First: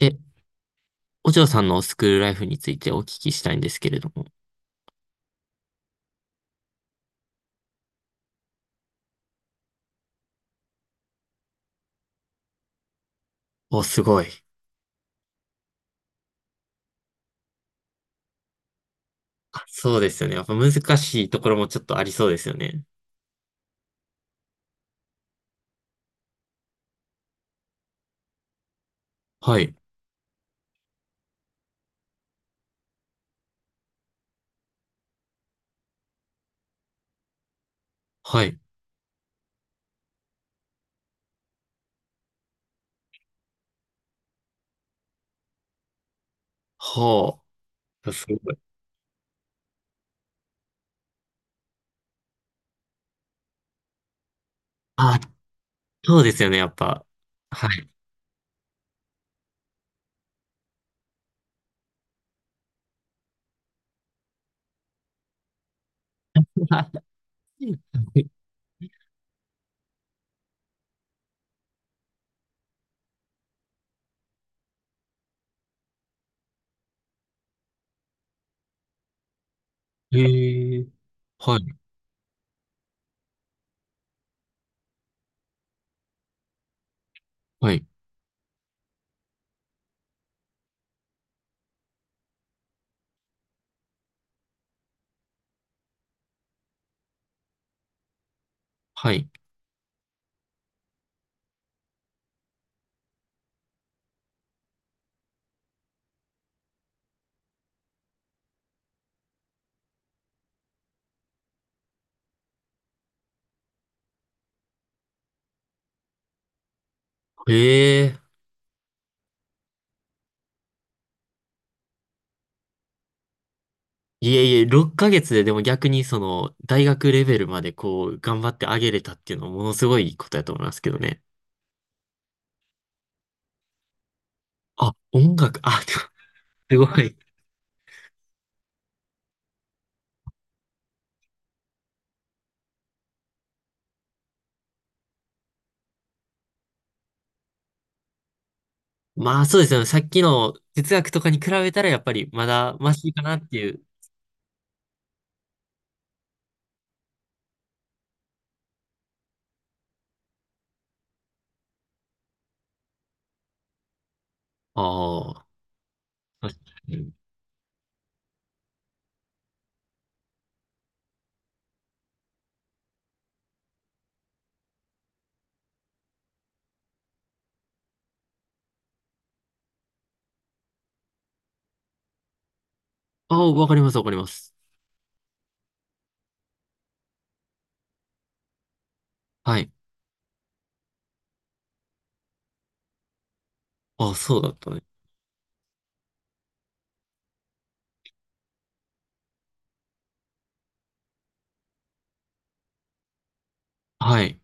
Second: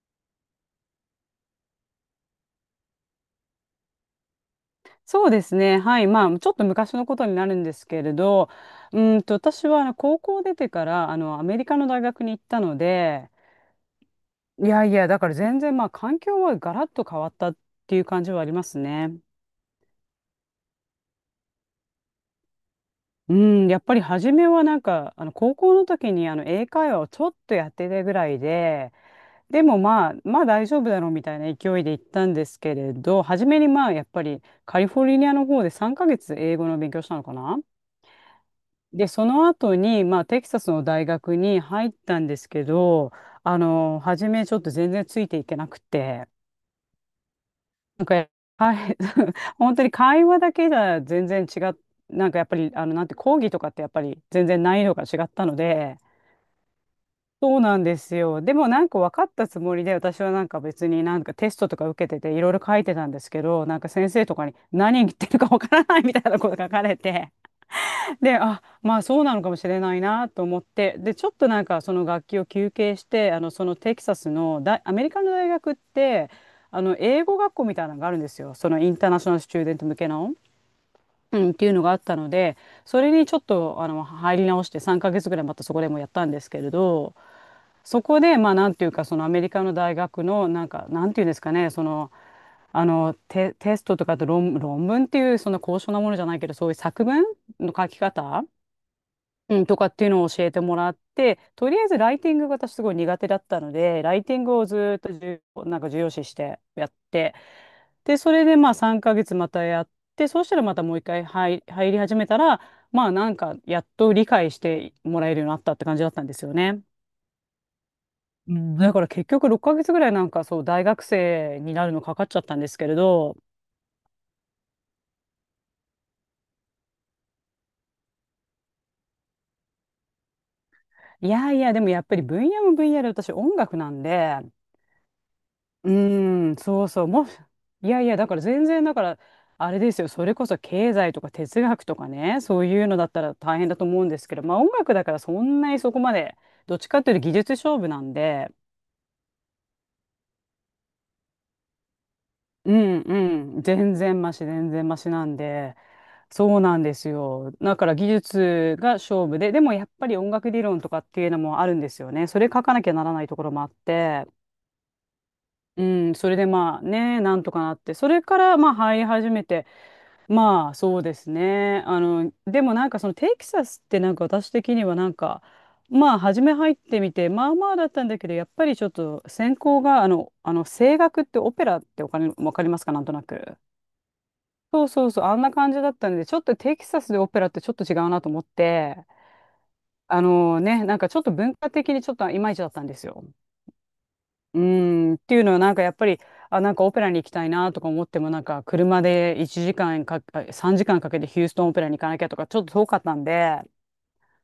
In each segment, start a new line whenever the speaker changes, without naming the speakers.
え、お嬢さんのスクールライフについてお聞きしたいんですけれども。
そうですね。はい。まあ、ちょっと昔のことになるんですけれど、私は高校出てから、アメリカの大学に行ったので、
お、すごい。
いやいや、だから全然、まあ、環境はガラッと変わったっていう感じはありますね。
あ、そうですよね。やっぱ難しいところもちょっとありそうですよね。
うん、やっぱり初めはなんか、高校の時に、英会話をちょっとやってたぐらいで、
は
で
い。
もまあ、まあ大丈夫だろうみたいな勢いで行ったんですけれど、初めにまあ、やっぱりカリフォルニアの方で3ヶ月英語の勉強したのかな。
はい。
で、その後に、まあ、テキサスの大学に入ったんですけど、初めちょっと全然ついていけなくて、
は
なん
あ。す
か、
ごい。
はい、本当に会話だけじゃ全然違っ、なんかやっぱり、なんて講義とかってやっぱり全然難易度が
あ、
違ったので、
そうですよね。やっぱ。
そう
は
なん
い。
ですよ。でもなんか分かったつもりで、私はなんか別になんかテストとか受けてていろいろ書いてたんですけど、なんか先生とかに何言ってるか分からないみたいなこと書かれて、で、あ、まあそうなのかもしれないなと思って、で、ちょっとなんかその楽器を休憩して、そのテキサスの大、アメリカの大学って、英語学校みたいなのがあるんですよ。そのインターナショナルスチューデント向けの。
ええ、
うん、っ
は
ていう
い。
のがあったので、それにちょっと、入り直して3ヶ月ぐらいまたそこでもやったんですけれど、
はい。
そこで、まあなんていうか、そのアメリカの大学の、なんか、なんていうんですかね、その、テストとかと論文っていうそんな高尚なものじゃないけどそういう作文の書き方、
はい。
うん、とかっていうのを教えてもらって、とりあえずライティングが私すごい苦手だったので、ライティングをずーっと重要なんか重要視してやって、で、それでまあ3ヶ月またやって、そうしたらまたもう一回入り始めたら、まあなんかやっと理解してもらえるようになったって感じだったんですよね。
ええ、
うん、だから結局6ヶ月ぐらいなんかそう大学生になるのかかっちゃったんですけれど、
いえいえ、6ヶ月ででも逆にその大学レベルまでこう頑張ってあげれたっていうのはものすごいことやと思いますけどね。
いやいや、でもやっぱり分野も分野で私音楽なんで、
あ、音楽、あ、
うーん、
す
そ
ご
うそう、
い。
いやいや、だから全然、だから、あれですよ、それこそ経済とか哲学とかね、そういうのだったら大変だと思うんですけど、まあ音楽だからそんなにそこまで、どっちかっていうと技術勝負なんで、
まあそうですよね。さっきの哲学とかに比べたらやっぱりま
う
だマ
ん
シかなって
うん、
いう。
全然マシ、全然マシなんで、そうなんですよ。だから技術が勝負で、でもやっぱり音楽理論とかっていうのもあるんですよね。それ書かなきゃならないところもあって、
ああ。
うん、それで
確か
まあ
に。
ね、なんとかなって、それからまあ入り始めて、まあそうですね。でもなんかそのテキサスってなんか私的にはなんかまあ初め入ってみてまあまあだったんだけど、やっぱりちょっと専攻が声楽って、オペラって、お金わかりますか、なんとな
ああ、
く。
わかります、わかります。
そうそうそう、あんな感じだったんでちょっとテキサスでオペラってちょっと違うなと思って、
はい。
なんかちょっと文化的にちょっといまいちだったんですよ。
ああ、そうだっ
う
たね。
ーん、っていうのはなんかやっぱり、あ、なんかオペラに行きたいなとか思っても、なんか車で1時間かんか、あ、3時間かんかけてヒューストンオペラに行かなきゃとか、ちょっと遠かったんで、
はい。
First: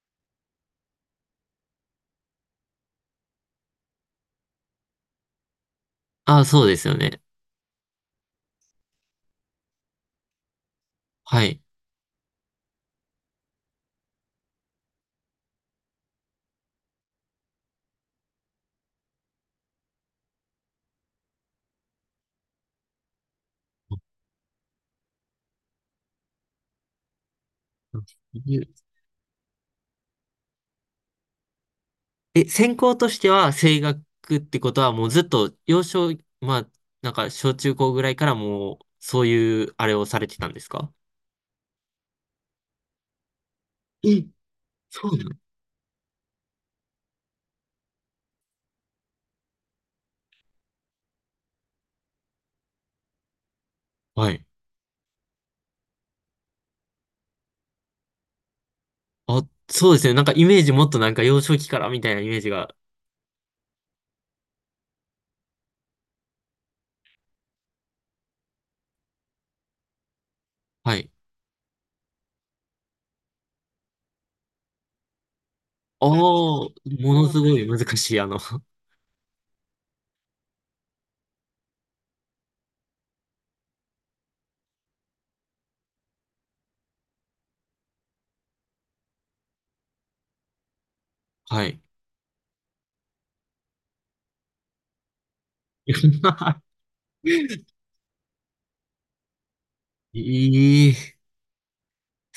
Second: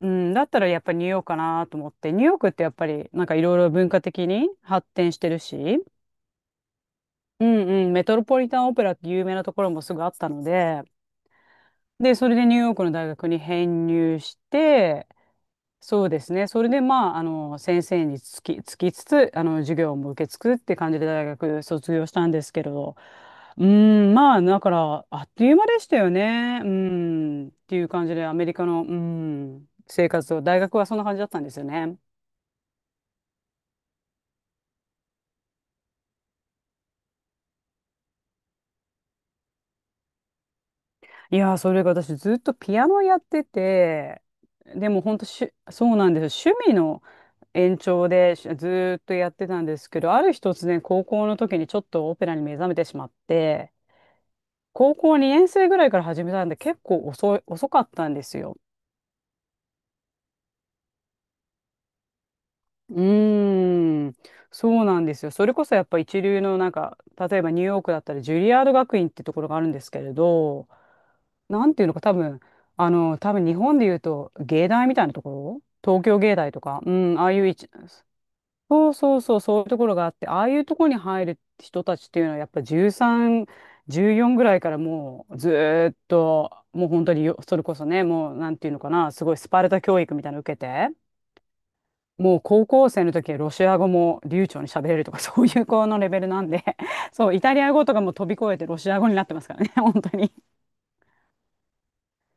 うん、だったらやっぱりニューヨークかなと思って、ニューヨークってやっぱりなんかいろいろ文化的に発展してるし、
ああ、そうですよね。
うんうん、メトロポリタンオペラって有名なところもすぐあったので、
はい。
で、それでニューヨークの大学に編入して、そうですね。それで、まあ、先生につきつつ、授業も受けつくって感じで大学卒業したんですけれど、うーん、まあ、だから、あっという間でしたよね。うーん、っていう感じで、ア メリカの、うーん、生活を、大学はそんな感じだったんですよね。
え、専攻としては声楽ってことはもうずっと幼少、まあ、なんか小中高ぐらいからもうそういうあれをされてたんですか？
いやー、それが私、ずっとピアノやってて、
え、
でも、
そう
本
な
当
の？
しゅ、そうなんですよ。趣味の延長でしずーっとやってたんですけど、ある日突然、高校の時にちょっとオペラに目覚めてしまって、
はい。
高校2年生ぐらいから始めたんで、結構遅かったんですよ。
あ、そうですね。なんかイメージもっとなんか幼少期からみたいなイメージが。
うーん、そうなんですよ。それこそやっぱ一流のなんか、例えばニューヨークだったらジュリアード学院ってところがあるんですけれど、
はい。
なんていうのか多分、多分日本で言うと芸大みたいなところ、東
ああ、
京芸大と
も
か、うん、あ
の
あ
す
い
ご
う
い難しい、
そうそうそう、そういうところがあって、ああいうところに入る人たちっていうのは、やっぱ13、14ぐらいからもうずーっと、もう本当によそれこそね、もうなんていうのかな、すごいスパルタ教育みたいなの受けて、
はい。
もう高校生の時はロシア語も流暢に喋れるとか、そういう子のレベルなん で、そう、イタリア語とかも飛び越えてロシア語になってますからね、本当に。
ええ、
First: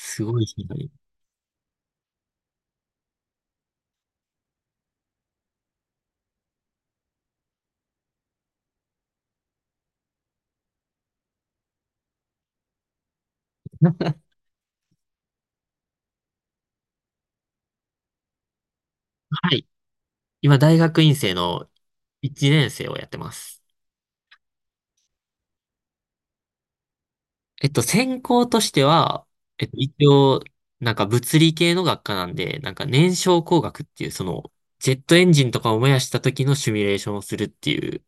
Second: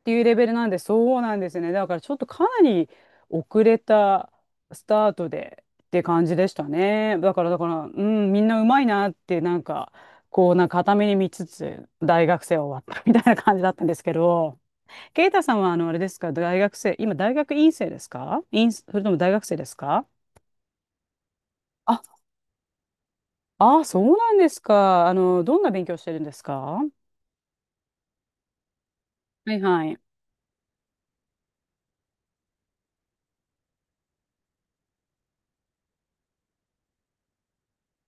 っていうレ
ごいで
ベル
す
なんで、
ね。
そうなんですね。だからちょっとかなり遅れたスタートでって感じでしたね。だから、うん、みんなうまいなって、なんか、こう、なんか片目に見つつ、大学生終わったみたいな感じだったんですけど、ケイタさんは、あれですか、大学生、今、大学院生ですかそれとも大学
は
生で
い。
すか？
今、大学院生の
あ、
1年生をやってます。
ああ、そうなんですか。どんな勉強してるんですか？
専攻としては、
はいはい。
一応、なんか物理系の学科なんで、なんか燃焼工学っていう、ジェットエンジンとかを燃やした時のシミュレーションをするっていう、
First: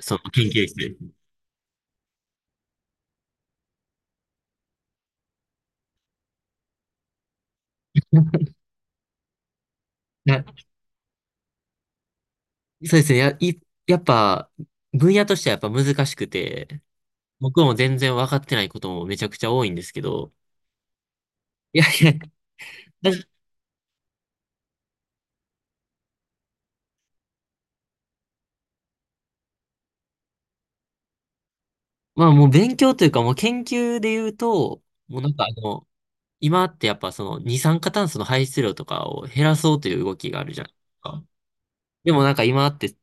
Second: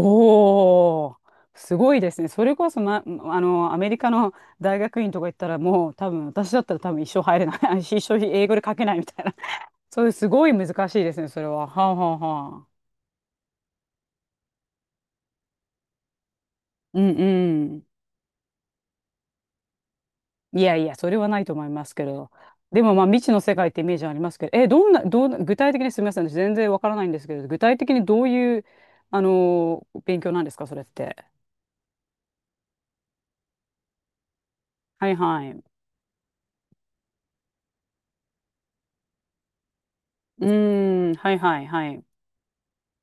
その研究室です。
お、すごいですね。それこそ、ま、あの、アメリカの大学院とか行ったら、もう多分、私だったら多分一生入れない。一生英語 で書けないみたいな。そういう、す
な
ごい難しいですね、それは。はあ、はあはあ。
そうですね。やっぱ、分野としてはやっぱ難しくて、
うん
僕
う
も
ん。
全然分かってないこともめちゃくちゃ多いんですけど、
いやいや、それはないと思い
いや
ます
い
け
や、
ど。でも、まあ、
だ
未知の世界ってイメージありますけど、え、どんな、具体的にすみません、私全然わからないんですけど、具体的にどういう、勉強なんですか、それって？
まあもう勉強というかもう研究で言うと、
はい
もうなん
は
か
い。う
今ってやっぱその二酸化炭素の排出量とかを減らそうという動きがあるじゃないです
ーん、
か。
はいはいはい。
でもなんか今って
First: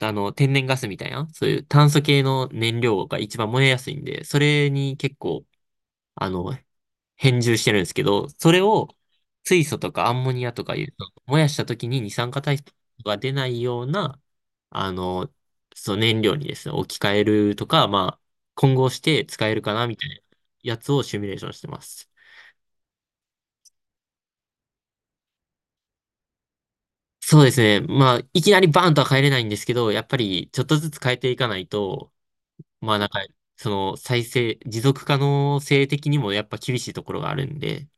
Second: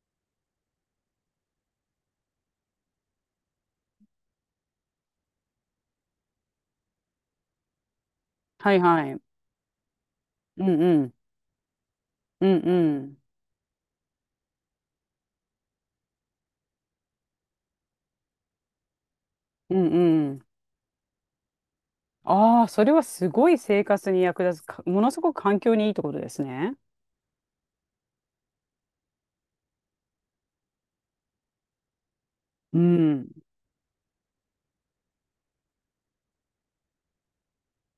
天然ガスみたいな、そういう炭素系の燃料が一番燃えやすいんで、それに結構あの変重してるんですけど、それ
はい
を
はい。
水素とかアンモニアと
う
かいうと、
ん
燃やした時に二酸化
うん
炭素
う
が
ん。
出ないような、あの、そう燃料にですね、置き換えるとか、まあ、混合して使えるか
う
な
ん
みたいな
うん。
やつをシミュレーションしてます。
ああ、それはすごい生活に役立つか、ものすごく環境にいいってことですね。
そうですね。まあ、いきなりバーンとは変えれないんですけど、やっぱりちょっとずつ変えていかないと、
う
まあなんか、
ん。
その再生、持続可能性的にもやっぱ厳しいところがあるんで。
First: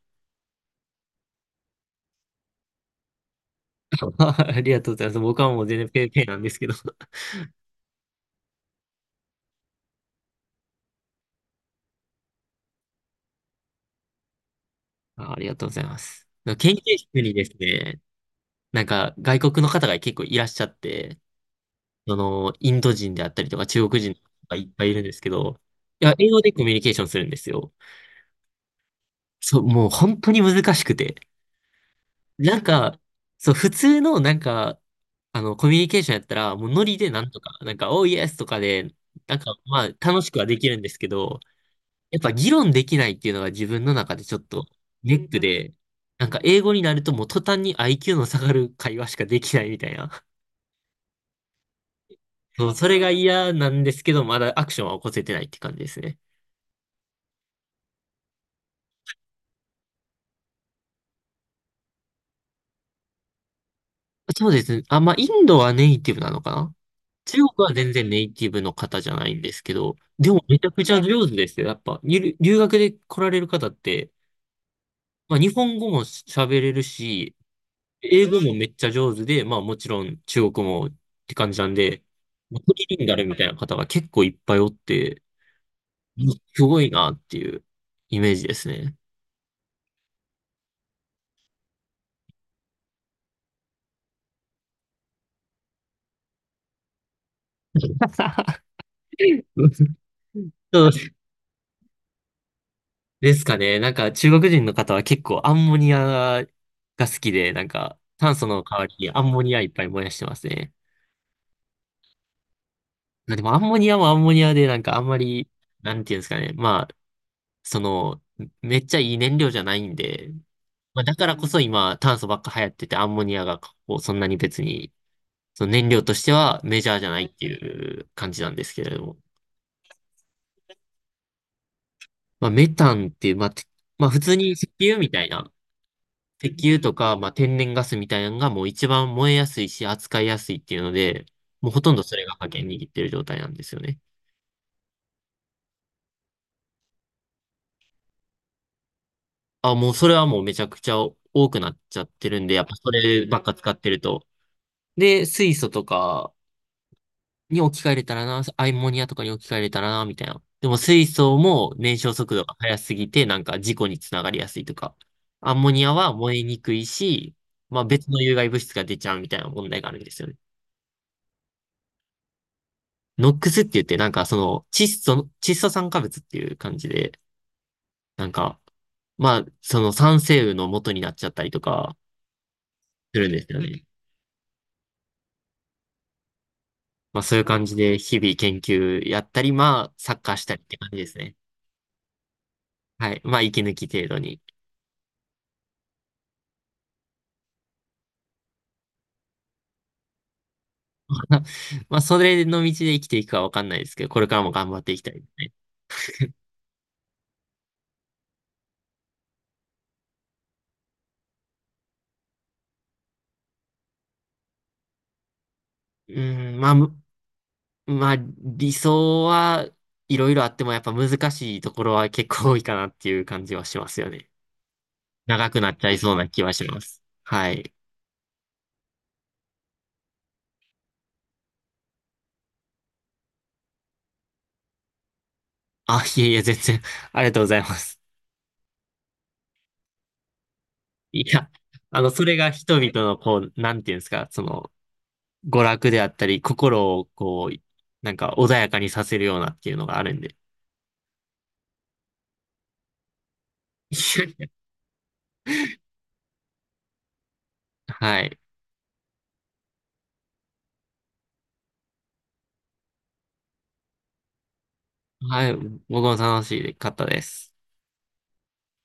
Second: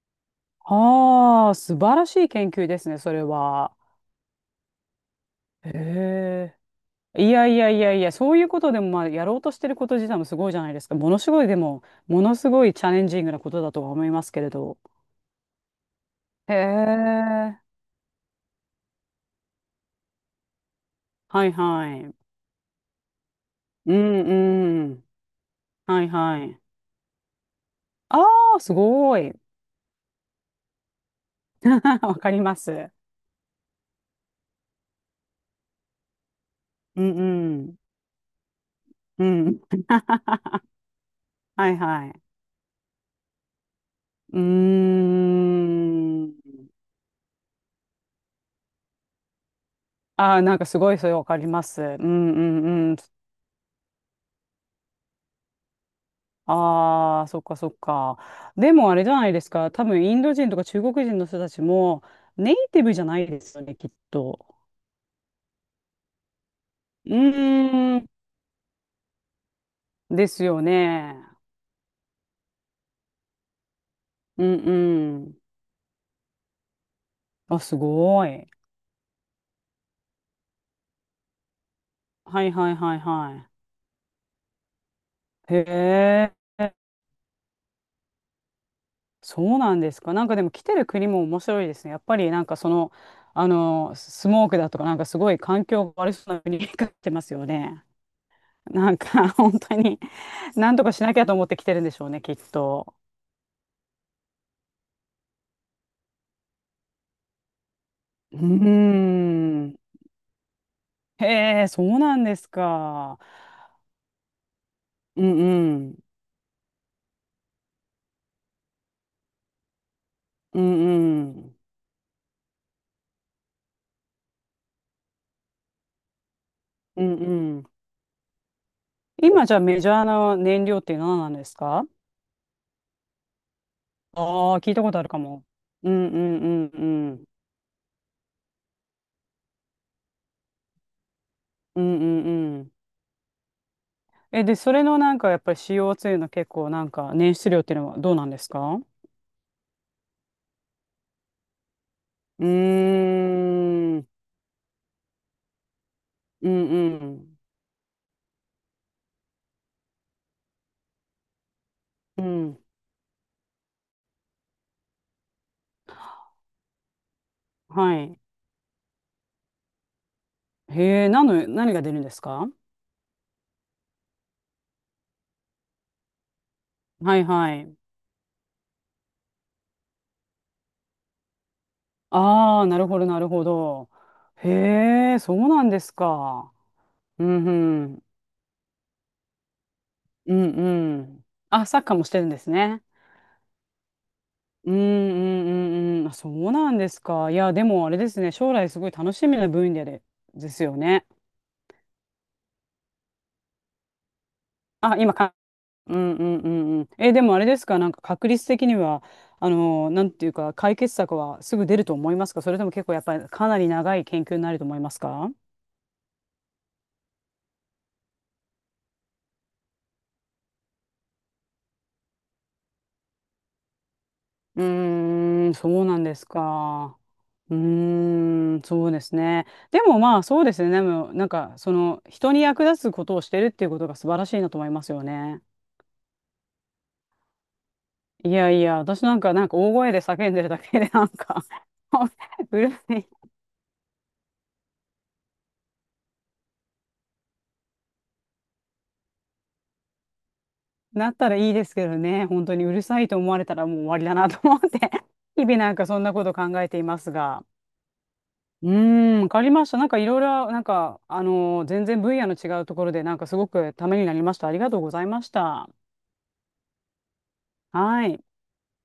ああ、素晴らしい研究ですね、それは。
ありがとうございます。僕はもう全然ペーペーなんで
へ
すけど。
え。いやいやいやいや、そういうことでも、まあ、やろうとしてること自体もすごいじゃないですか。ものすごい、でも、ものすごいチャレンジングなことだとは思いますけれど。
あ、ありがとうございます。
へ
なんか研究室にです
え。
ね、なんか外国の方が結構いらっしゃって、
はいはい。
インド人であったりとか中
う
国人がいっぱ
ん
いい
う
るん
ん。
ですけど、
は
い
い
や、英語
は
で
い。
コミュニケーションするんですよ。
ああ、すごい。
そう、もう本当に難しくて。
わかりま
なん
す。
か、そう、普通のなんか、コミュニケーションやったら、もうノリ
う
で
ん
なんとか、
う
なん
ん。
か、おーイエスとかで、
う
なんか、
ん、
まあ、楽しくはできるんですけど、
はいは
やっ
い。
ぱ議論できないっていうのが自分の中でちょ
う
っと
ー
ネックで、なんか英
ん。
語になるともう途端に IQ の下がる会話しかできないみたいな。
ああ、なんかすごいそれわかります。うんう
そう、そ
んうん。
れが嫌なんですけど、まだアクションは起こせてないって感じですね。
ああ、そっかそっか。でもあれじゃないですか。多分インド人とか中国人の人たちもネイティブじゃないですよね、きっと。
そうですね。あ、まあ、インドはネイティブなのかな？
う
中国は全
ーん。
然ネイティブの方じゃないんですけど、
で
でも
す
め
よ
ちゃくちゃ
ね。
上手ですよ。やっぱ、留学で来られる方って、
うんうん。
まあ、日本語も喋れるし、
あ、すご
英語
い。
もめっちゃ上手で、まあもちろん中国もって感じなんで、
はい
まあ
は
ト
い
リ
はい
リンガルみたい
は
な方が結構いっぱいおって、
い。へ
す
え。
ごいなっていうイメージですね。
そうなんですか。なんかでも来てる国も面白いですね。やっぱりなんかその、スモークだとかなんかすごい環境が悪そうな国に来ってますよね。なんか 本当に何と
そう
かしなきゃと思って来てるんでしょうね、きっと。
ですかね。なんか中国人の方は結構アンモニアが好きで、なんか炭
うー
素の代わりにアンモニアいっ
ん、
ぱい燃やしてますね。
へえ、そうなんですか。
でもアンモニアもアンモニアで、なんかあんま
うん
り、
う
な
ん、
んていうんですかね。まあ、その、めっちゃいい燃料じゃないんで、
う
まあ、だか
んう
らこ
ん、
そ今、炭素ばっか流行ってて、アンモニアがこうそんなに別に、その燃料としてはメジャー
う
じゃ
ん
ないって
うん。
いう感じなんですけれども。
今じゃあメジャーな燃料って何なんですか？
まあ、メタンっていう、まあ、まあ、普通に
ああー、
石
聞いたこ
油
とある
み
か
たい
も。
な、
うんうんう
石
ん
油
う
とか、
ん
まあ、天然ガスみたいなのがもう一番燃えやすいし、扱いやすいっていうので、もう
う
ほと
ん
んど
う
それ
ん
が覇
う
権
ん。
握ってる状態なんですよね。
え、で、それのなんかやっぱり CO2 の結構なんか捻出量っていうのはどうなんですか？
あ、もうそれはもうめちゃくちゃ多くなっちゃってる
う
ん
ー
で、やっぱそればっか使って
ん、う
る
ん
と。で、水素とか
うん、
に置き換えれたらな、アンモニアとかに置き換えれたらな、みたいな。でも水素も燃焼
う
速度が
ん、
速すぎて、なんか事故につながりやすいとか。アンモニアは燃えにくいし、まあ
は
別の
い。
有害物質が出ちゃうみたいな問題があるんですよね。
へえ、何が出るんですか？
ノックスって言って、なんかその窒素酸化物っていう感じ
は
で、
いはい。
なんか、まあその酸性雨の元になっちゃったりとか
ああ、なるほど、な
する
る
んで
ほ
すよね。
ど。へえ、そうなんですか。
まあ
う
そういう
ん
感じ
う
で
ん、
日々研究やったり、まあサッカ
う
ーし
ん
たりって感じ
う
です
ん。
ね。
あ、サッカーもしてるんですね。
はい。まあ息抜き程度に。
うんうんうんうん。あ、そうなんですか。いや、でもあれですね、将来すごい楽しみな分野で、ですよね。
まあ、まあそれの道で生きていくかわかんないですけど、これからも頑張って
あ、
いきたいですね。
うんうんうんうん。え、でもあれですか、なんか確率的には、なんていうか、解決策はすぐ出ると思いますか？それとも結構やっぱりかなり長い研究になると思いますか？
まあ、まあ、理想はいろいろあっても、やっぱ難しいところは結構多いかなっていう感じはしますよね。
うー
長
ん、
く
そ
なっ
う
ちゃい
なん
そ
で
う
す
な気はしま
か。
す。は
う
い。
ーん、そうですね。でもまあそうですね。でもなんかその人に役立つことをしてるっていうことが素晴らしいなと思いますよね。
あ、いえいえ、全然、ありがとうございます。
いやいや、私なんか大声で叫んでるだけでなん
い
か
や、それが
うる
人々の、なんていうんですか、娯楽であったり、心を、なんか穏やかにさせるようなっていうのがあるんで。
なったらいいですけどね、本当にうるさいと思われたらもう終わりだなと思 って 日々なんかそんなこと考えていますが。
はい。
うーん、わかりました。なんかいろいろ、なんか、全然分野の違うところで、なんかすごくためになりました。ありがとうございまし
はい、
た。
僕も楽しかったです。
はい。